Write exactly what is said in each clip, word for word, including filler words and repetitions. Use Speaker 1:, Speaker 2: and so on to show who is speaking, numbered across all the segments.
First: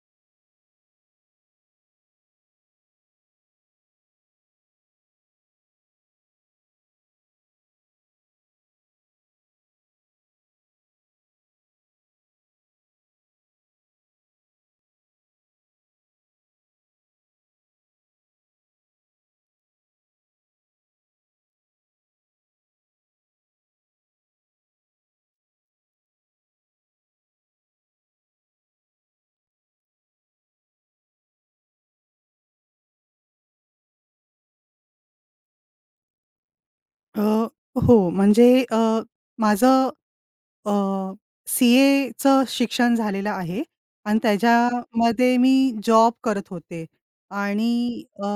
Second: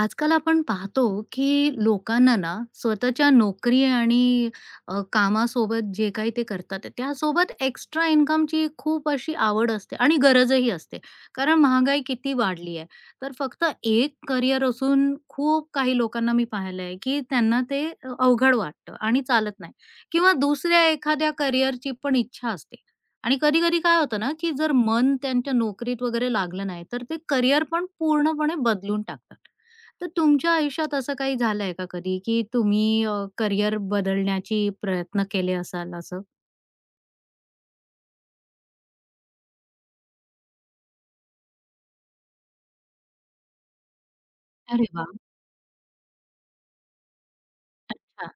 Speaker 1: आजकाल आपण पाहतो की लोकांना ना स्वतःच्या नोकरी आणि अ, कामासोबत जे काही ते करतात त्यासोबत एक्स्ट्रा इन्कमची खूप अशी आवड असते आणि गरजही असते. कारण महागाई किती वाढली आहे. तर फक्त एक करिअर असून खूप काही लोकांना मी पाहिलं आहे की त्यांना ते अवघड वाटतं आणि चालत नाही किंवा दुसऱ्या एखाद्या करिअरची पण इच्छा असते. आणि कधी-कधी काय होतं ना की जर मन त्यांच्या नोकरीत वगैरे लागलं नाही, तर ते करिअर पण पूर्णपणे बदलून टाकतात. तर तुमच्या आयुष्यात असं काही झालंय का कधी, की तुम्ही अ, करियर बदलण्याची प्रयत्न केले असाल असं?
Speaker 2: अ, हो, म्हणजे अ, माझं अ, सी-एचं शिक्षण झालेलं आहे आणि
Speaker 1: अरे वाह!
Speaker 2: त्याच्यामध्ये मी जॉब करत होते. आणि
Speaker 1: अच्छा.
Speaker 2: अ,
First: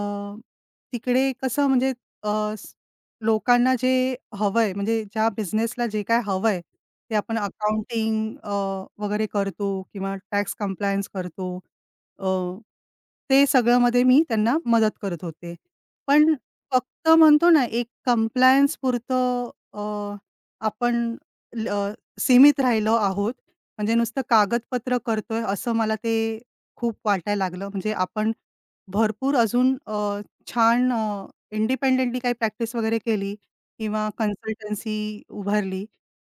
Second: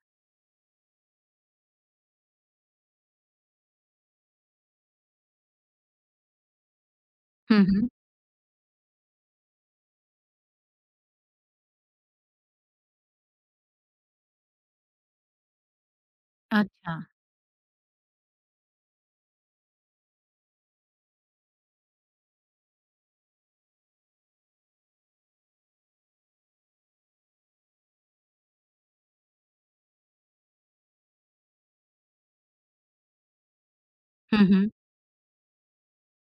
Speaker 2: तिकडे कसं म्हणजे अ, स लोकांना जे हवंय म्हणजे ज्या बिझनेसला जे काय हवंय, ते आपण
Speaker 1: हं, हं.
Speaker 2: अकाउंटिंग अ, वगैरे करतो किंवा टॅक्स कम्प्लायन्स करतो. अ, ते सगळ्यामध्ये मी त्यांना मदत करत होते. पण
Speaker 1: अच्छा.
Speaker 2: फक्त म्हणतो ना, एक कम्प्लायन्सपुरतं अ, आपण सीमित राहिलो आहोत. म्हणजे नुसतं कागदपत्र करतोय असं मला ते खूप वाटायला लागलं. म्हणजे आपण भरपूर अजून अ, छान अ, इंडिपेंडेंटली काही प्रॅक्टिस वगैरे केली किंवा
Speaker 1: हं, हं.
Speaker 2: कन्सल्टन्सी उभारली,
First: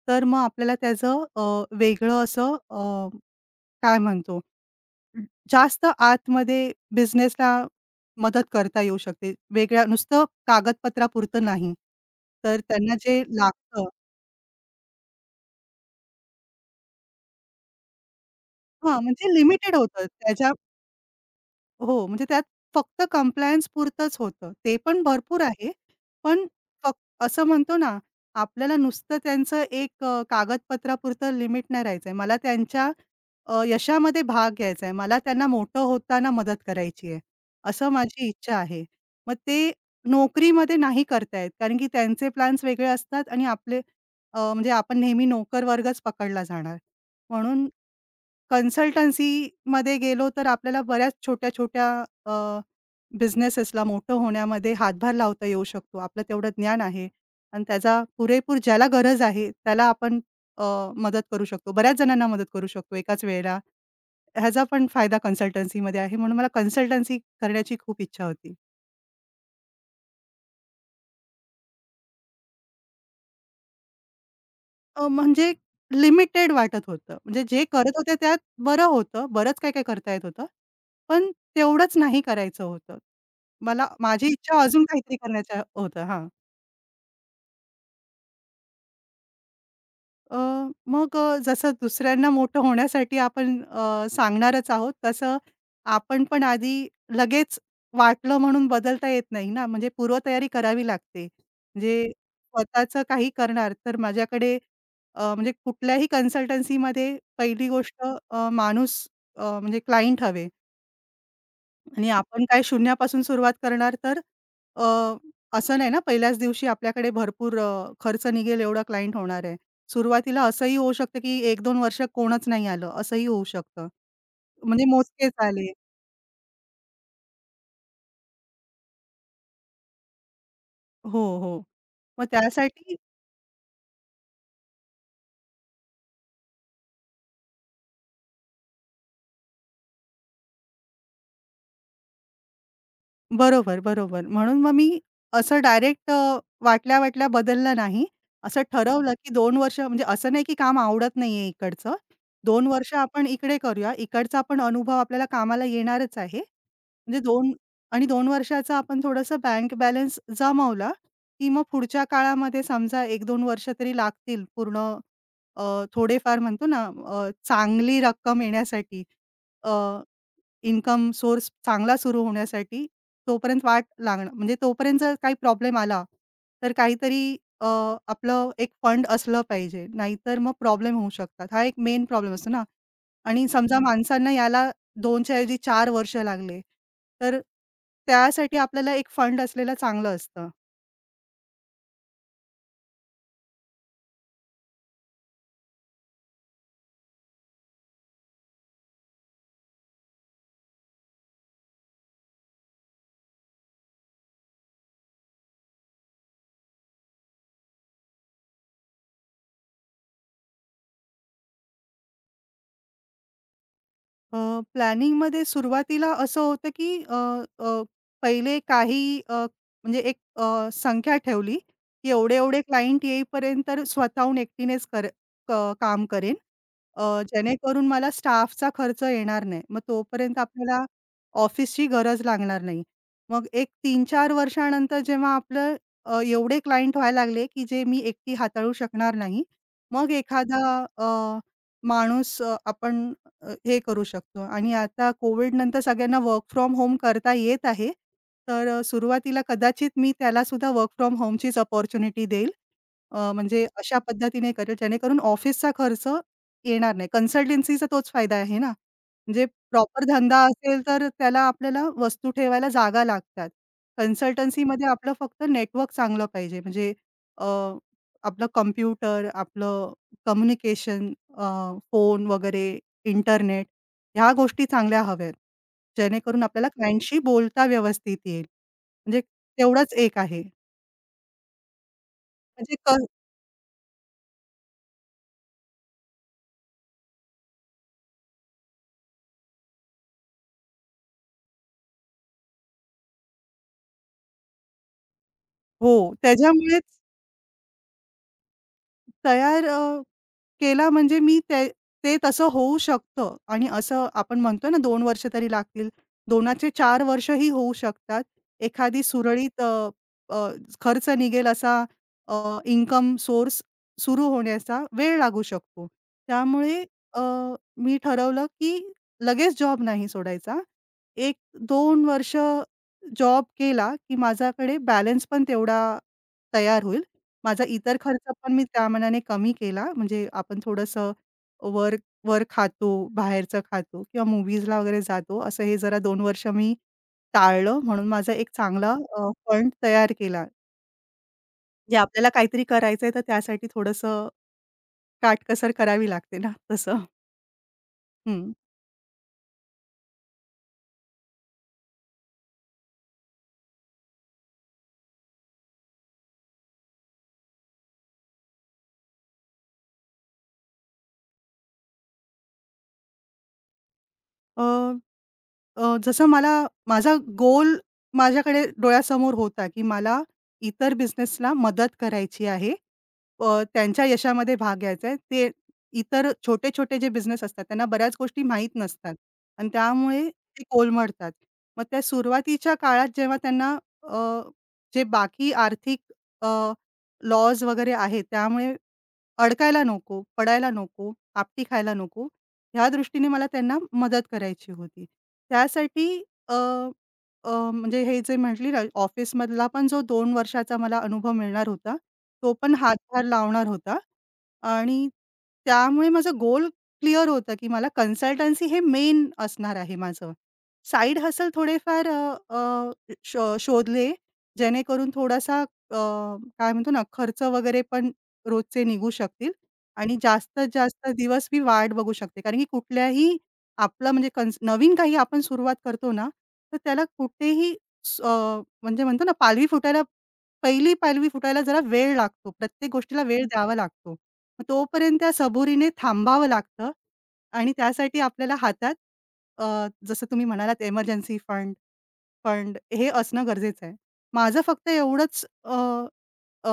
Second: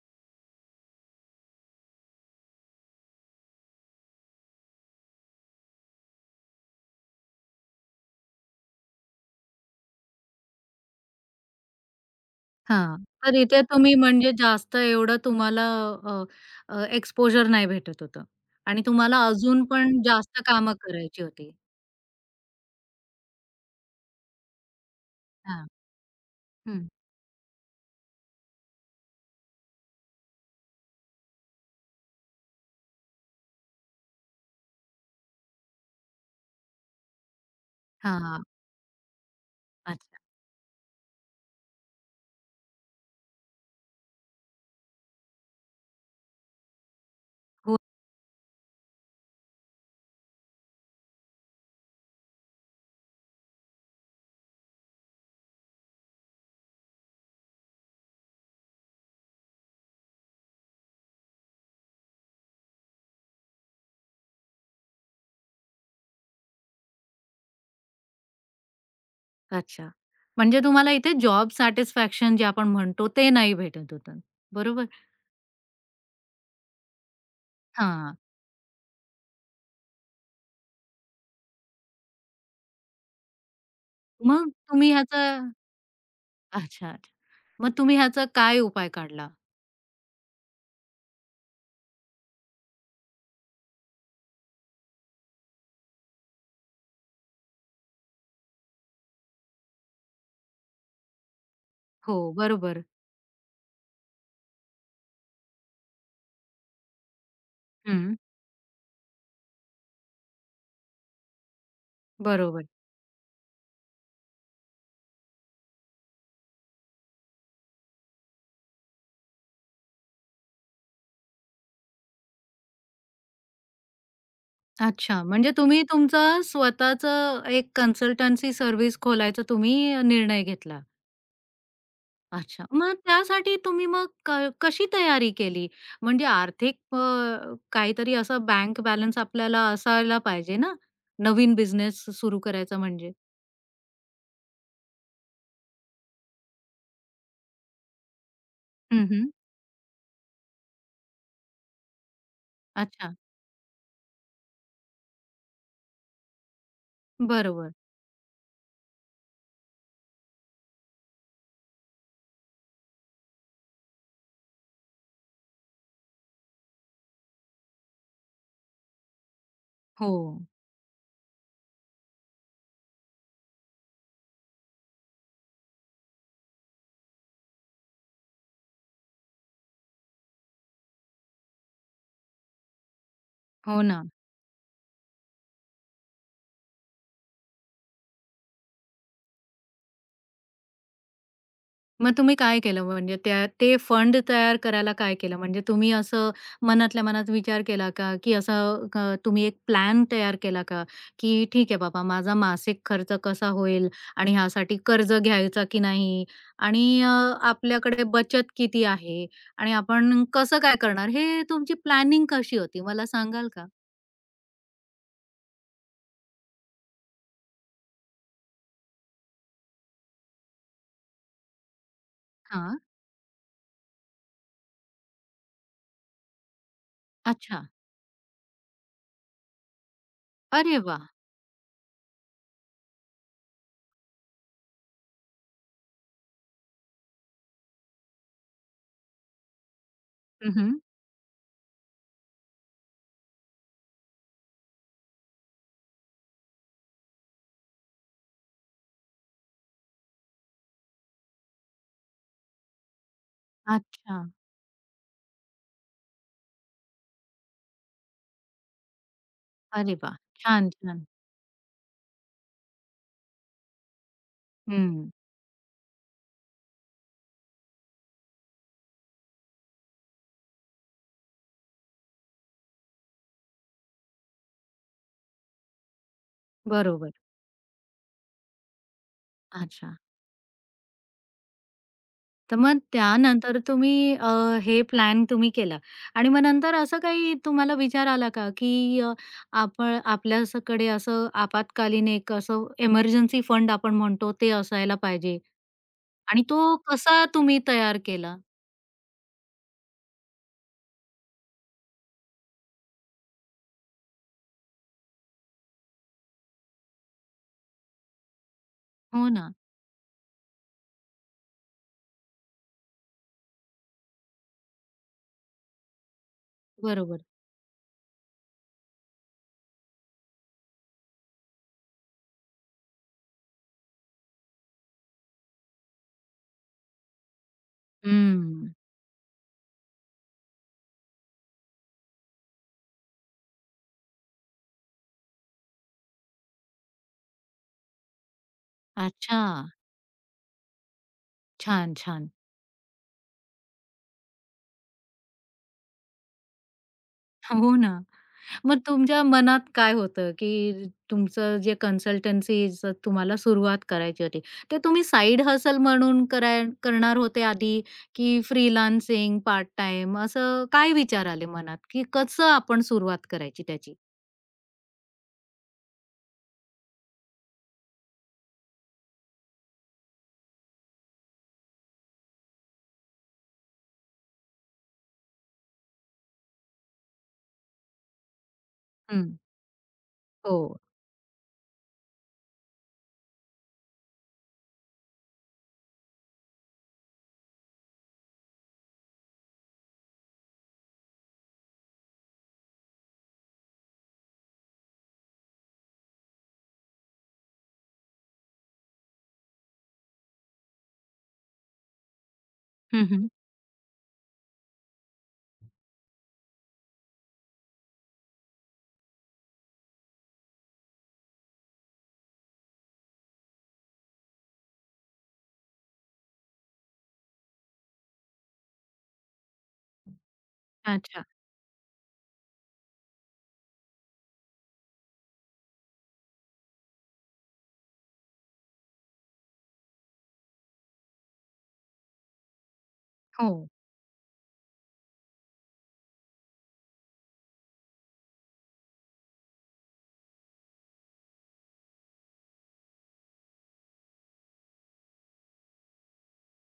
Speaker 2: तर मग आपल्याला त्याचं अ, वेगळं असं अ, काय म्हणतो, जास्त आतमध्ये बिझनेसला मदत करता येऊ शकते. वेगळ्या नुसतं कागदपत्रापुरतं नाही. तर त्यांना
Speaker 1: हां.
Speaker 2: जे
Speaker 1: तर इथे
Speaker 2: लागतं
Speaker 1: तुम्ही म्हणजे जास्त एवढं तुम्हाला अ, एक्सपोजर नाही भेटत होतं आणि
Speaker 2: हां,
Speaker 1: तुम्हाला
Speaker 2: म्हणजे
Speaker 1: अजून
Speaker 2: लिमिटेड
Speaker 1: पण
Speaker 2: होतं.
Speaker 1: जास्त कामं करायची होती.
Speaker 2: हो, म्हणजे त्यात फक्त कम्प्लायन्स पुरतंच होतं. ते पण भरपूर
Speaker 1: हां.
Speaker 2: आहे. पण
Speaker 1: हं.
Speaker 2: फक असं म्हणतो ना, आपल्याला नुसतं त्यांचं एक अ, कागदपत्रापुरतं लिमिट नाही राहायचंय. मला त्यांच्या अ, यशामध्ये भाग घ्यायचा आहे. मला त्यांना मोठं होताना मदत करायची आहे, असं माझी
Speaker 1: हां.
Speaker 2: इच्छा आहे. मग ते
Speaker 1: अच्छा.
Speaker 2: नोकरीमध्ये नाही करता कारण की त्यांचे प्लॅन्स वेगळे असतात आणि आपले अ, म्हणजे आपण नेहमी नोकर वर्गच पकडला जाणार. म्हणून
Speaker 1: हो.
Speaker 2: कन्सल्टन्सीमध्ये गेलो तर आपल्याला बऱ्याच छोट्या-छोट्या अ, बिझनेसेसला मोठं होण्यामध्ये हातभार लावता येऊ शकतो. आपलं तेवढं ज्ञान आहे आणि त्याचा पुरेपूर ज्याला गरज आहे त्याला आपण अ, मदत करू शकतो. बऱ्याच जणांना मदत करू शकतो एकाच वेळेला. ह्याचा पण फायदा कन्सल्टन्सीमध्ये आहे. म्हणून मला कन्सल्टन्सी करण्याची खूप इच्छा होती.
Speaker 1: अच्छा. म्हणजे तुम्हाला इथे जॉब सॅटिस्फॅक्शन जे आपण म्हणतो ते नाही भेटत होतं. बरोबर?
Speaker 2: अ, म्हणजे लिमिटेड वाटत होतं. म्हणजे जे करत होते
Speaker 1: हां.
Speaker 2: त्यात बरं होतं. बरंच काय-काय करता येत होतं. पण तेवढंच नाही करायचं होतं. मला माझी
Speaker 1: मग
Speaker 2: इच्छा अजून
Speaker 1: तुम्ही
Speaker 2: काहीतरी
Speaker 1: ह्याचा
Speaker 2: करण्याच्या होत्या हां.
Speaker 1: अच्छा, अच्छा. मग तुम्ही ह्याचा काय उपाय काढला?
Speaker 2: अ, मग अ, जसं दुसऱ्यांना मोठं होण्यासाठी आपण अ, सांगणारच आहोत, तसं आपण पण आधी लगेच वाटलं म्हणून बदलता येत नाही ना, म्हणजे पूर्वतयारी करावी लागते. म्हणजे
Speaker 1: हो, बरोबर.
Speaker 2: स्वतःचं काही करणार तर माझ्याकडे अ, म्हणजे कुठल्याही कन्सल्टन्सीमध्ये पहिली गोष्ट
Speaker 1: हं,
Speaker 2: अ, माणूस अ, म्हणजे क्लायंट हवे. आणि आपण काय
Speaker 1: बरोबर.
Speaker 2: शून्यापासून सुरुवात करणार तर अ, असं नाही ना पहिल्याच दिवशी आपल्याकडे भरपूर अ, खर्च निघेल एवढा क्लायंट होणार आहे. सुरुवातीला असंही होऊ शकतं, की एक दोन वर्ष कोणच नाही आलं असंही होऊ शकतं. म्हणजे
Speaker 1: अच्छा,
Speaker 2: मोजकेच
Speaker 1: म्हणजे
Speaker 2: आले.
Speaker 1: तुम्ही तुमचं स्वतःचं एक कन्सल्टन्सी सर्व्हिस खोलायचा तुम्ही निर्णय घेतला.
Speaker 2: हो, हो. मग
Speaker 1: अच्छा. मग
Speaker 2: त्यासाठी
Speaker 1: त्यासाठी तुम्ही मग क कशी तयारी केली? म्हणजे आर्थिक अ, काहीतरी असा बँक बॅलन्स आपल्याला असायला पाहिजे ना, नवीन बिझनेस सुरू करायचा म्हणजे?
Speaker 2: बरोबर, बरोबर. म्हणून मग मी असं डायरेक्ट अ, वाटल्या-वाटल्या बदललं नाही. असं
Speaker 1: हं,
Speaker 2: ठरवलं,
Speaker 1: हं.
Speaker 2: की दोन वर्ष म्हणजे असं नाही, की काम आवडत नाहीये इकडचं. दोन वर्ष
Speaker 1: अच्छा,
Speaker 2: आपण इकडे करूया. इकडचा पण अनुभव आपल्याला कामाला येणारच आहे. म्हणजे दोन
Speaker 1: बरोबर.
Speaker 2: आणि दोन वर्षाचा आपण थोडंसं बँक बॅलन्स जमवला, की मग पुढच्या काळामध्ये समजा एक दोन वर्ष तरी लागतील पूर्ण अ, थोडेफार म्हणतो ना अ, चांगली रक्कम येण्यासाठी.
Speaker 1: हो,
Speaker 2: इन्कम सोर्स चांगला सुरू होण्यासाठी तोपर्यंत वाट लागणं म्हणजे तोपर्यंत जर काही प्रॉब्लेम आला, तर काहीतरी अ, आपलं एक फंड असलं पाहिजे. नाहीतर मग प्रॉब्लेम होऊ शकतात. हा एक मेन प्रॉब्लेम असतो ना. आणि समजा
Speaker 1: हो
Speaker 2: हं.
Speaker 1: ना.
Speaker 2: माणसांना याला दोन च्या ऐवजी चार वर्ष लागले, तर त्यासाठी आपल्याला एक फंड असलेलं चांगलं असतं.
Speaker 1: मग तुम्ही काय केलं म्हणजे त्या ते फंड तयार करायला काय केलं? म्हणजे तुम्ही असं मनातल्या मनात विचार केला का, की असं क तुम्ही एक प्लॅन तयार केला का, की ठीक आहे बाबा माझा मासिक खर्च कसा होईल आणि ह्यासाठी कर्ज घ्यायचा की नाही आणि अ, आपल्याकडे बचत किती आहे आणि आपण कसं काय करणार? हे तुमची प्लॅनिंग कशी होती मला सांगाल का?
Speaker 2: अ, प्लॅनिंगमध्ये सुरुवातीला असं होतं, की अ, अ, पहिले काही अ, म्हणजे एक अ, संख्या ठेवली, की एवढे-एवढे
Speaker 1: हां.
Speaker 2: क्लायंट येईपर्यंत स्वतःहून एकटीनेच कर क काम करेन. अ,
Speaker 1: अच्छा.
Speaker 2: जेणेकरून मला स्टाफचा खर्च येणार नाही. मग तोपर्यंत
Speaker 1: अरे
Speaker 2: आपल्याला
Speaker 1: वाह!
Speaker 2: ऑफिसची गरज लागणार नाही. मग एक तीन चार वर्षानंतर जेव्हा आपलं अ, एवढे क्लायंट व्हायला लागले, की जे मी एकटी हाताळू शकणार नाही. मग
Speaker 1: हं,
Speaker 2: एखादा
Speaker 1: हं.
Speaker 2: अ, माणूस अ, आपण अ, हे करू शकतो. आणि आता कोविडनंतर सगळ्यांना वर्क फ्रॉम होम करता येत आहे. तर अ, सुरुवातीला कदाचित मी त्यालासुद्धा वर्क फ्रॉम होमचीच अपॉर्च्युनिटी देईल. अ, म्हणजे अशा
Speaker 1: अच्छा.
Speaker 2: पद्धतीने करेल जेणेकरून ऑफिसचा खर्च येणार नाही. कन्सल्टन्सीचा तोच फायदा आहे ना. म्हणजे
Speaker 1: अरे
Speaker 2: प्रॉपर
Speaker 1: वाह!
Speaker 2: धंदा
Speaker 1: छान,
Speaker 2: असेल
Speaker 1: छान.
Speaker 2: तर त्याला आपल्याला वस्तू ठेवायला जागा लागतात. कन्सल्टन्सीमध्ये
Speaker 1: हं.
Speaker 2: आपलं फक्त नेटवर्क चांगलं पाहिजे. म्हणजे अ, आपलं कॉम्प्युटर, आपलं कम्युनिकेशन फोन वगैरे, इंटरनेट ह्या गोष्टी चांगल्या हव्यात. जेणेकरून आपल्याला
Speaker 1: बरोबर.
Speaker 2: क्लायंटशी बोलता व्यवस्थित येईल. म्हणजे तेवढाच
Speaker 1: अच्छा.
Speaker 2: एक आहे.
Speaker 1: तर
Speaker 2: म्हणजे
Speaker 1: मग
Speaker 2: क
Speaker 1: त्यानंतर तुम्ही अ, हे प्लॅन तुम्ही केला आणि मग नंतर असं काही तुम्हाला विचार आला का, की अ, आपण आपल्याकडे असं आपत्कालीन एक असं इमर्जन्सी फंड आपण म्हणतो ते असायला पाहिजे
Speaker 2: हो,
Speaker 1: आणि तो
Speaker 2: त्याच्यामुळेच
Speaker 1: कसा तुम्ही तयार केला?
Speaker 2: तयार अ, केला म्हणजे मी ते ते तसं होऊ शकतं. आणि असं आपण म्हणतो ना दोन वर्ष तरी लागतील. दोनाचे चार वर्षही होऊ शकतात. एखादी
Speaker 1: हो ना,
Speaker 2: सुरळीत अ, अ, खर्च निघेल असा अ, इन्कम सोर्स सुरू होण्याचा वेळ लागू शकतो. त्यामुळे अ,
Speaker 1: बरोबर.
Speaker 2: मी ठरवलं की लगेच जॉब नाही सोडायचा. एक दोन वर्ष जॉब केला की माझ्याकडे बॅलन्स पण तेवढा तयार होईल. माझा इतर खर्च पण मी
Speaker 1: हम्म.
Speaker 2: त्या मनाने कमी केला. म्हणजे आपण थोडंसं वर वर खातो, बाहेरचं खातो किंवा मूव्हीजला वगैरे जातो. असं हे जरा दोन वर्ष मी टाळलं. म्हणून माझा एक चांगला अ,
Speaker 1: अच्छा.
Speaker 2: फंड तयार केला.
Speaker 1: छान,
Speaker 2: म्हणजे आपल्याला
Speaker 1: छान.
Speaker 2: काहीतरी करायचंय तर त्यासाठी थोडंसं काटकसर करावी लागते ना तसं.
Speaker 1: हो ना.
Speaker 2: हं.
Speaker 1: मग तुमच्या मनात काय होतं, की तुमचं जे कन्सल्टन्सीचं तुम्हाला सुरुवात करायची होती. ते तुम्ही साइड हसल म्हणून कराय करणार होते आधी, की फ्रीलान्सिंग, पार्ट टाइम, असं काय विचार आले मनात, की कसं आपण सुरुवात करायची त्याची?
Speaker 2: अ, जसं मला माझा गोल माझ्याकडे डोळ्यासमोर होता, की मला इतर बिझनेसला मदत करायची आहे. अ, त्यांच्या यशामध्ये भाग घ्यायचा आहे. ते इतर छोटे-छोटे जे बिझनेस असतात, त्यांना बऱ्याच गोष्टी माहीत नसतात
Speaker 1: हं.
Speaker 2: आणि त्यामुळे
Speaker 1: हो.
Speaker 2: ते कोलमडतात. मग त्या सुरुवातीच्या काळात जेव्हा त्यांना अ, जे बाकी आर्थिक अ, वगैरे आहेत त्यामुळे अडकायला नको, पडायला नको, आपटी खायला नको, ह्या दृष्टीने मला त्यांना मदत करायची होती. त्यासाठी अ, अ, म्हणजे हे जे म्हटली ना ऑफिसमधला पण जो दोन वर्षाचा मला अनुभव मिळणार होता, तो पण
Speaker 1: हं,
Speaker 2: हातभार
Speaker 1: हं.
Speaker 2: लावणार होता. आणि त्यामुळे माझं गोल क्लिअर होतं, की मला कन्सल्टन्सी हे मेन असणार आहे माझं. साइड हसल थोडेफार अ, अ, शो शोधले, जेणेकरून थोडासा अ, काय म्हणतो ना खर्च वगैरे पण रोजचे निघू शकतील आणि जास्तीत जास्त
Speaker 1: अच्छा.
Speaker 2: दिवस मी वाट बघू शकते. कारण की कुठल्याही आपलं म्हणजे कन्स नवीन काही आपण सुरुवात करतो ना, तर त्याला कुठेही स अ, म्हणजे म्हणतो ना पालवी फुटायला पहिली पालवी फुटायला जरा वेळ लागतो. प्रत्येक गोष्टीला वेळ
Speaker 1: हो.
Speaker 2: द्यावा लागतो. मग तोपर्यंत त्या सबुरीने थांबावं लागतं. आणि त्यासाठी आपल्याला हातात अ, जसं तुम्ही म्हणालात इमर्जन्सी फंड फंड हे असणं गरजेचं आहे. माझं फक्त एवढंच अ, अ,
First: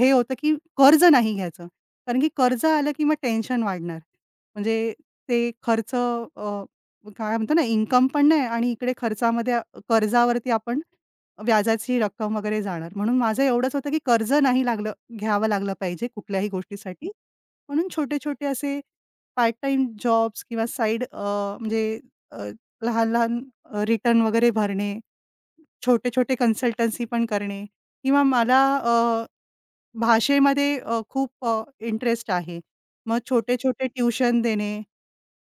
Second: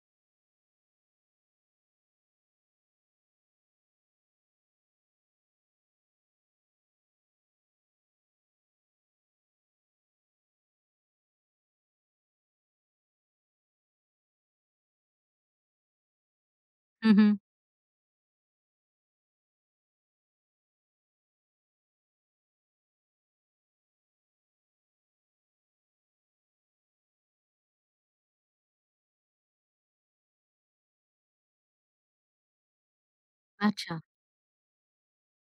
Speaker 2: हे होतं की कर्ज नाही घ्यायचं. कारण की कर्ज आलं की मग टेन्शन वाढणार. म्हणजे ते खर्च अ, काय म्हणतो ना इन्कम पण नाही आणि इकडे खर्चामध्ये अ, कर्जावरती आपण व्याजाची रक्कम वगैरे जाणार. म्हणून माझं एवढंच होतं की कर्ज नाही लागलं घ्यावं लागलं पाहिजे कुठल्याही गोष्टीसाठी.
Speaker 1: हं, हं.
Speaker 2: म्हणून छोटे-छोटे असे पार्ट टाईम जॉब्स किंवा साइड म्हणजे अ, लहान-लहान रिटर्न वगैरे भरणे छोटे-छोटे कन्सल्टन्सी पण करणे किंवा मला अ, भाषेमध्ये अ, खूप अ, इंटरेस्ट आहे. मग छोटे-छोटे
Speaker 1: अच्छा.
Speaker 2: ट्युशन देणे,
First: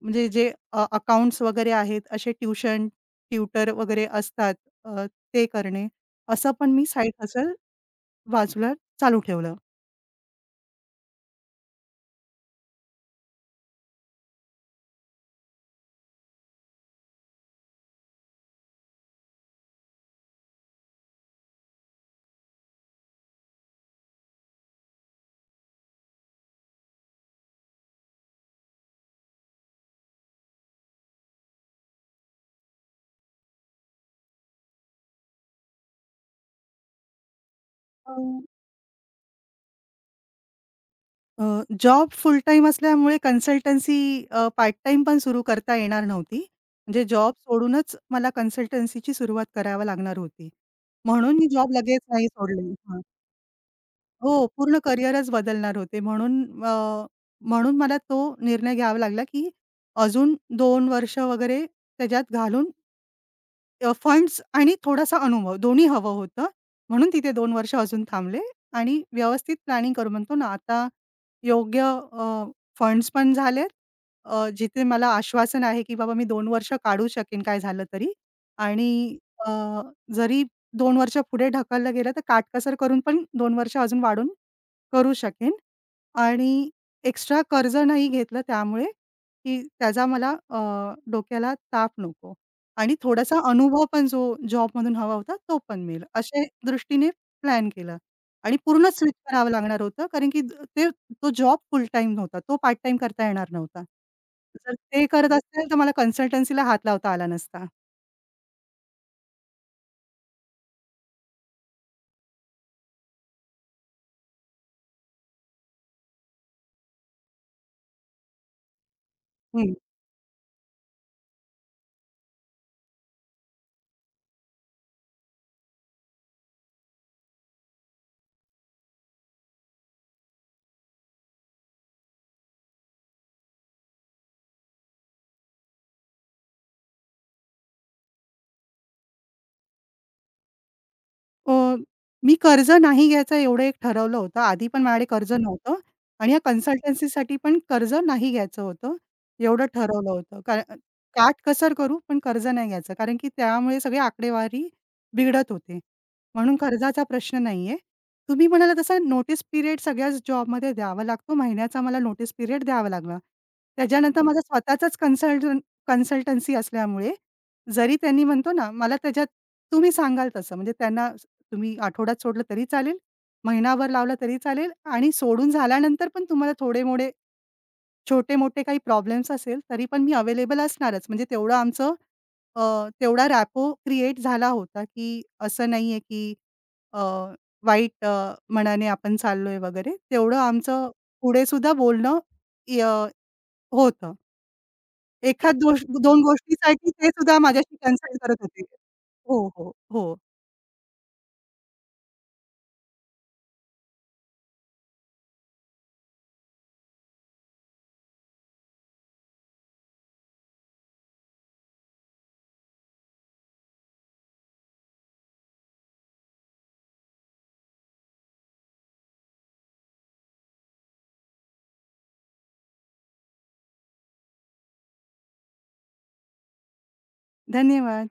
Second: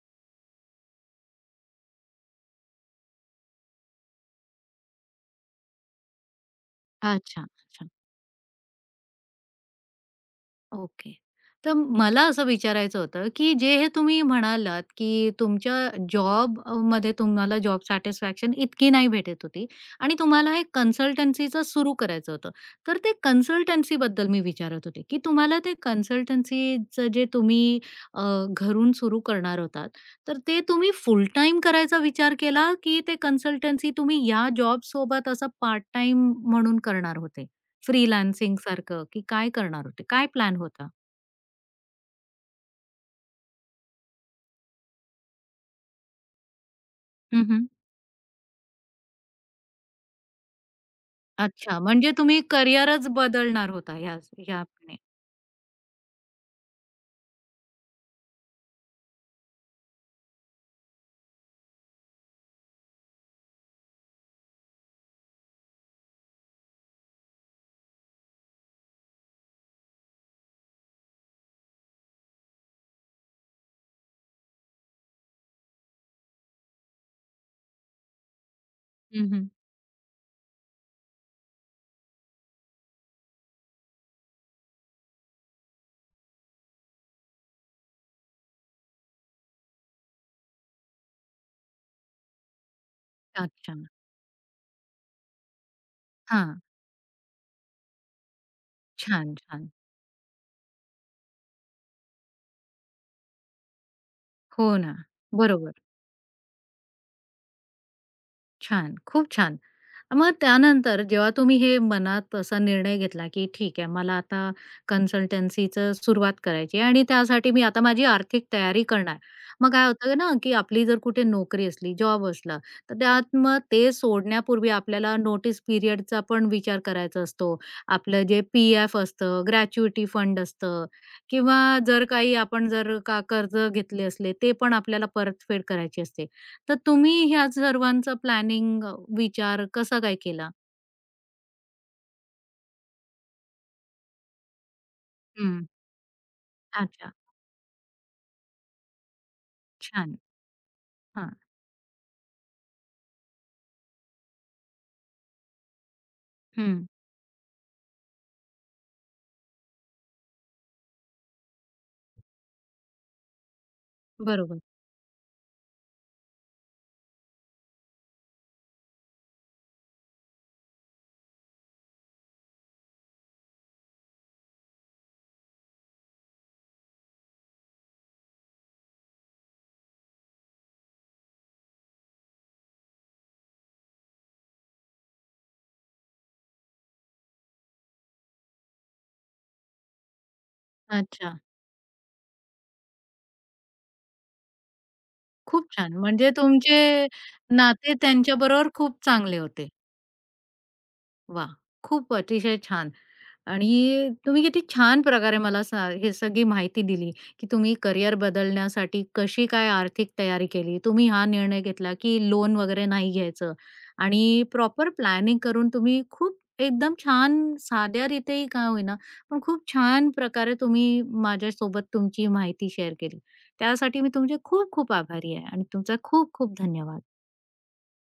Speaker 2: म्हणजे जे अकाउंट्स वगैरे आहेत, असे ट्युशन, ट्युटर वगैरे असतात अ, ते करणे. असं पण मी साईड
Speaker 1: अच्छा.
Speaker 2: हसल
Speaker 1: अच्छा.
Speaker 2: बाजूला चालू ठेवलं.
Speaker 1: ओके. तर मला असं विचारायचं होतं, की जे हे तुम्ही म्हणालात, की तुमच्या जॉबमध्ये तुम्हाला जॉब सॅटिस्फॅक्शन इतकी नाही भेटत होती आणि तुम्हाला हे कन्सल्टन्सीचं सुरू करायचं होतं. तर ते कन्सल्टन्सीबद्दल मी विचारत होते, की तुम्हाला ते कन्सल्टन्सीचं जे तुम्ही अ, घरून सुरू करणार होतात, तर ते तुम्ही फुल टाईम करायचा विचार केला, की ते कन्सल्टन्सी तुम्ही या जॉबसोबत असं पार्ट टाईम म्हणून करणार होते?
Speaker 2: अ,
Speaker 1: फ्रीलान्सिंगसारखं की काय करणार होते? काय प्लॅन होता?
Speaker 2: अ, जॉब फुल टाईम असल्यामुळे कन्सल्टन्सी अ, पार्ट टाईम पण सुरू करता येणार नव्हती. म्हणजे जॉब
Speaker 1: हं, हं.
Speaker 2: सोडूनच मला कन्सल्टन्सीची सुरुवात करावी लागणार होती. म्हणून मी जॉब
Speaker 1: अच्छा,
Speaker 2: लगेच
Speaker 1: म्हणजे
Speaker 2: नाही
Speaker 1: तुम्ही
Speaker 2: सोडली. हां.
Speaker 1: करियरच बदलणार होता ह्या
Speaker 2: हो, पूर्ण
Speaker 1: ह्याने.
Speaker 2: करिअरच बदलणार होते. म्हणून अ, म्हणून मला तो निर्णय घ्यावा लागला, की अजून दोन वर्ष वगैरे त्याच्यात घालून अ, फंड्स आणि थोडासा अनुभव दोन्ही हवं होतं. म्हणून तिथे दोन वर्ष अजून थांबले. आणि व्यवस्थित प्लॅनिंग करू म्हणतो ना, आता योग्य अ, फंड्स पण झालेत. अ, जिथे मला आश्वासन आहे, की बाबा मी दोन वर्ष काढू शकेन काय झालं तरी. आणि
Speaker 1: हं, हं.
Speaker 2: अ, जरी दोन वर्ष पुढे ढकललं गेलं तर काटकसर करून पण दोन वर्ष अजून वाढून करू शकेन. आणि एक्स्ट्रा कर्ज नाही घेतलं त्यामुळे, की त्याचा मला अ, डोक्याला ताप नको. आणि थोडासा
Speaker 1: अच्छा.
Speaker 2: अनुभव पण जो जॉबमधून हवा होता, तो पण मिळेल. अशा
Speaker 1: हां.
Speaker 2: दृष्टीने प्लॅन केला आणि पूर्ण स्विच
Speaker 1: छान,
Speaker 2: करावं
Speaker 1: छान.
Speaker 2: लागणार होतं, कारण की ते तो जॉब फुल टाईम होता. तो पार्ट टाईम करता येणार नव्हता.
Speaker 1: हो
Speaker 2: जर
Speaker 1: ना.
Speaker 2: ते करत असेल,
Speaker 1: बरोबर.
Speaker 2: तर मला कन्सल्टन्सीला हात लावता आला नसता.
Speaker 1: छान, खूप छान. मग त्यानंतर जेव्हा तुम्ही हे मनात असा निर्णय घेतला, की ठीक आहे मला आता कन्सल्टन्सीचं सुरुवात करायची आहे आणि त्यासाठी मी आता माझी आर्थिक तयारी करणार. मग काय होतं ना, की आपली जर कुठे नोकरी असली, जॉब असला, तर त्यात मग ते सोडण्यापूर्वी आपल्याला नोटीस पिरियडचा पण विचार करायचा असतो. आपलं जे पी एफ असतं, ग्रॅच्युइटी फंड असतं किंवा जर काही आपण जर का कर्ज घेतले असले, ते पण आपल्याला परतफेड करायची असते. तर तुम्ही ह्या सर्वांचा प्लॅनिंग अ, विचार कसा काय केला?
Speaker 2: अ, मी कर्ज नाही घ्यायचं एवढं एक ठरवलं होतं. आधी पण माझ्याकडे कर्ज
Speaker 1: हं.
Speaker 2: नव्हतं आणि या
Speaker 1: अच्छा.
Speaker 2: कन्सल्टन्सीसाठी पण कर्ज नाही घ्यायचं होतं, एवढं ठरवलं
Speaker 1: छान.
Speaker 2: होतं. कारण
Speaker 1: हां.
Speaker 2: काटकसर करू पण कर्ज नाही घ्यायचं. कारण की त्यामुळे सगळी आकडेवारी बिघडत होते. म्हणून
Speaker 1: हं.
Speaker 2: कर्जाचा प्रश्न नाहीये. तुम्ही म्हणाला तसा नोटीस पिरियड सगळ्याच जॉबमध्ये द्यावा लागतो. महिन्याचा मला नोटीस पिरियड द्यावा लागला. त्याच्यानंतर माझा
Speaker 1: बरोबर.
Speaker 2: स्वतःचाच कन्सल्टन कन्सल्टन्सी असल्यामुळे जरी त्यांनी म्हणतो ना, मला त्याच्यात तुम्ही सांगाल तसं म्हणजे त्यांना स- तुम्ही आठवड्यात सोडलं तरी चालेल, महिनाभर लावलं तरी चालेल. आणि सोडून झाल्यानंतर पण तुम्हाला थोडे मोडे छोटे-मोठे काही प्रॉब्लेम्स असेल, तरी पण मी अवेलेबल असणारच. म्हणजे तेवढं आमचं अ, तेवढा रॅपो क्रिएट झाला होता, की असं नाहीये, की अ, वाईट अ, मनाने आपण चाललोय वगैरे. तेवढं आमचं
Speaker 1: अच्छा.
Speaker 2: पुढे सुद्धा बोलणं य होतं. एखाद
Speaker 1: खूप
Speaker 2: दोष
Speaker 1: छान.
Speaker 2: दोन
Speaker 1: म्हणजे तुमचे
Speaker 2: गोष्टीसाठी ते सुद्धा माझ्याशी
Speaker 1: नाते
Speaker 2: कन्सल्ट करत होते.
Speaker 1: त्यांच्याबरोबर खूप चांगले
Speaker 2: हो,
Speaker 1: होते.
Speaker 2: हो, हो.
Speaker 1: वाह! खूप अतिशय छान. आणि तुम्ही किती छान प्रकारे मला सा हे सगळी माहिती दिली, की तुम्ही करियर बदलण्यासाठी कशी काय आर्थिक तयारी केली. तुम्ही हा निर्णय घेतला, की लोन वगैरे नाही घ्यायचं आणि प्रॉपर प्लॅनिंग करून तुम्ही खूप एकदम छान साध्या रीतीही का होईना, पण खूप छान प्रकारे तुम्ही माझ्यासोबत तुमची माहिती शेअर केली. त्यासाठी मी तुमचे खूप खूप आभारी आहे आणि तुमचा खूप खूप धन्यवाद.
Speaker 2: धन्यवाद.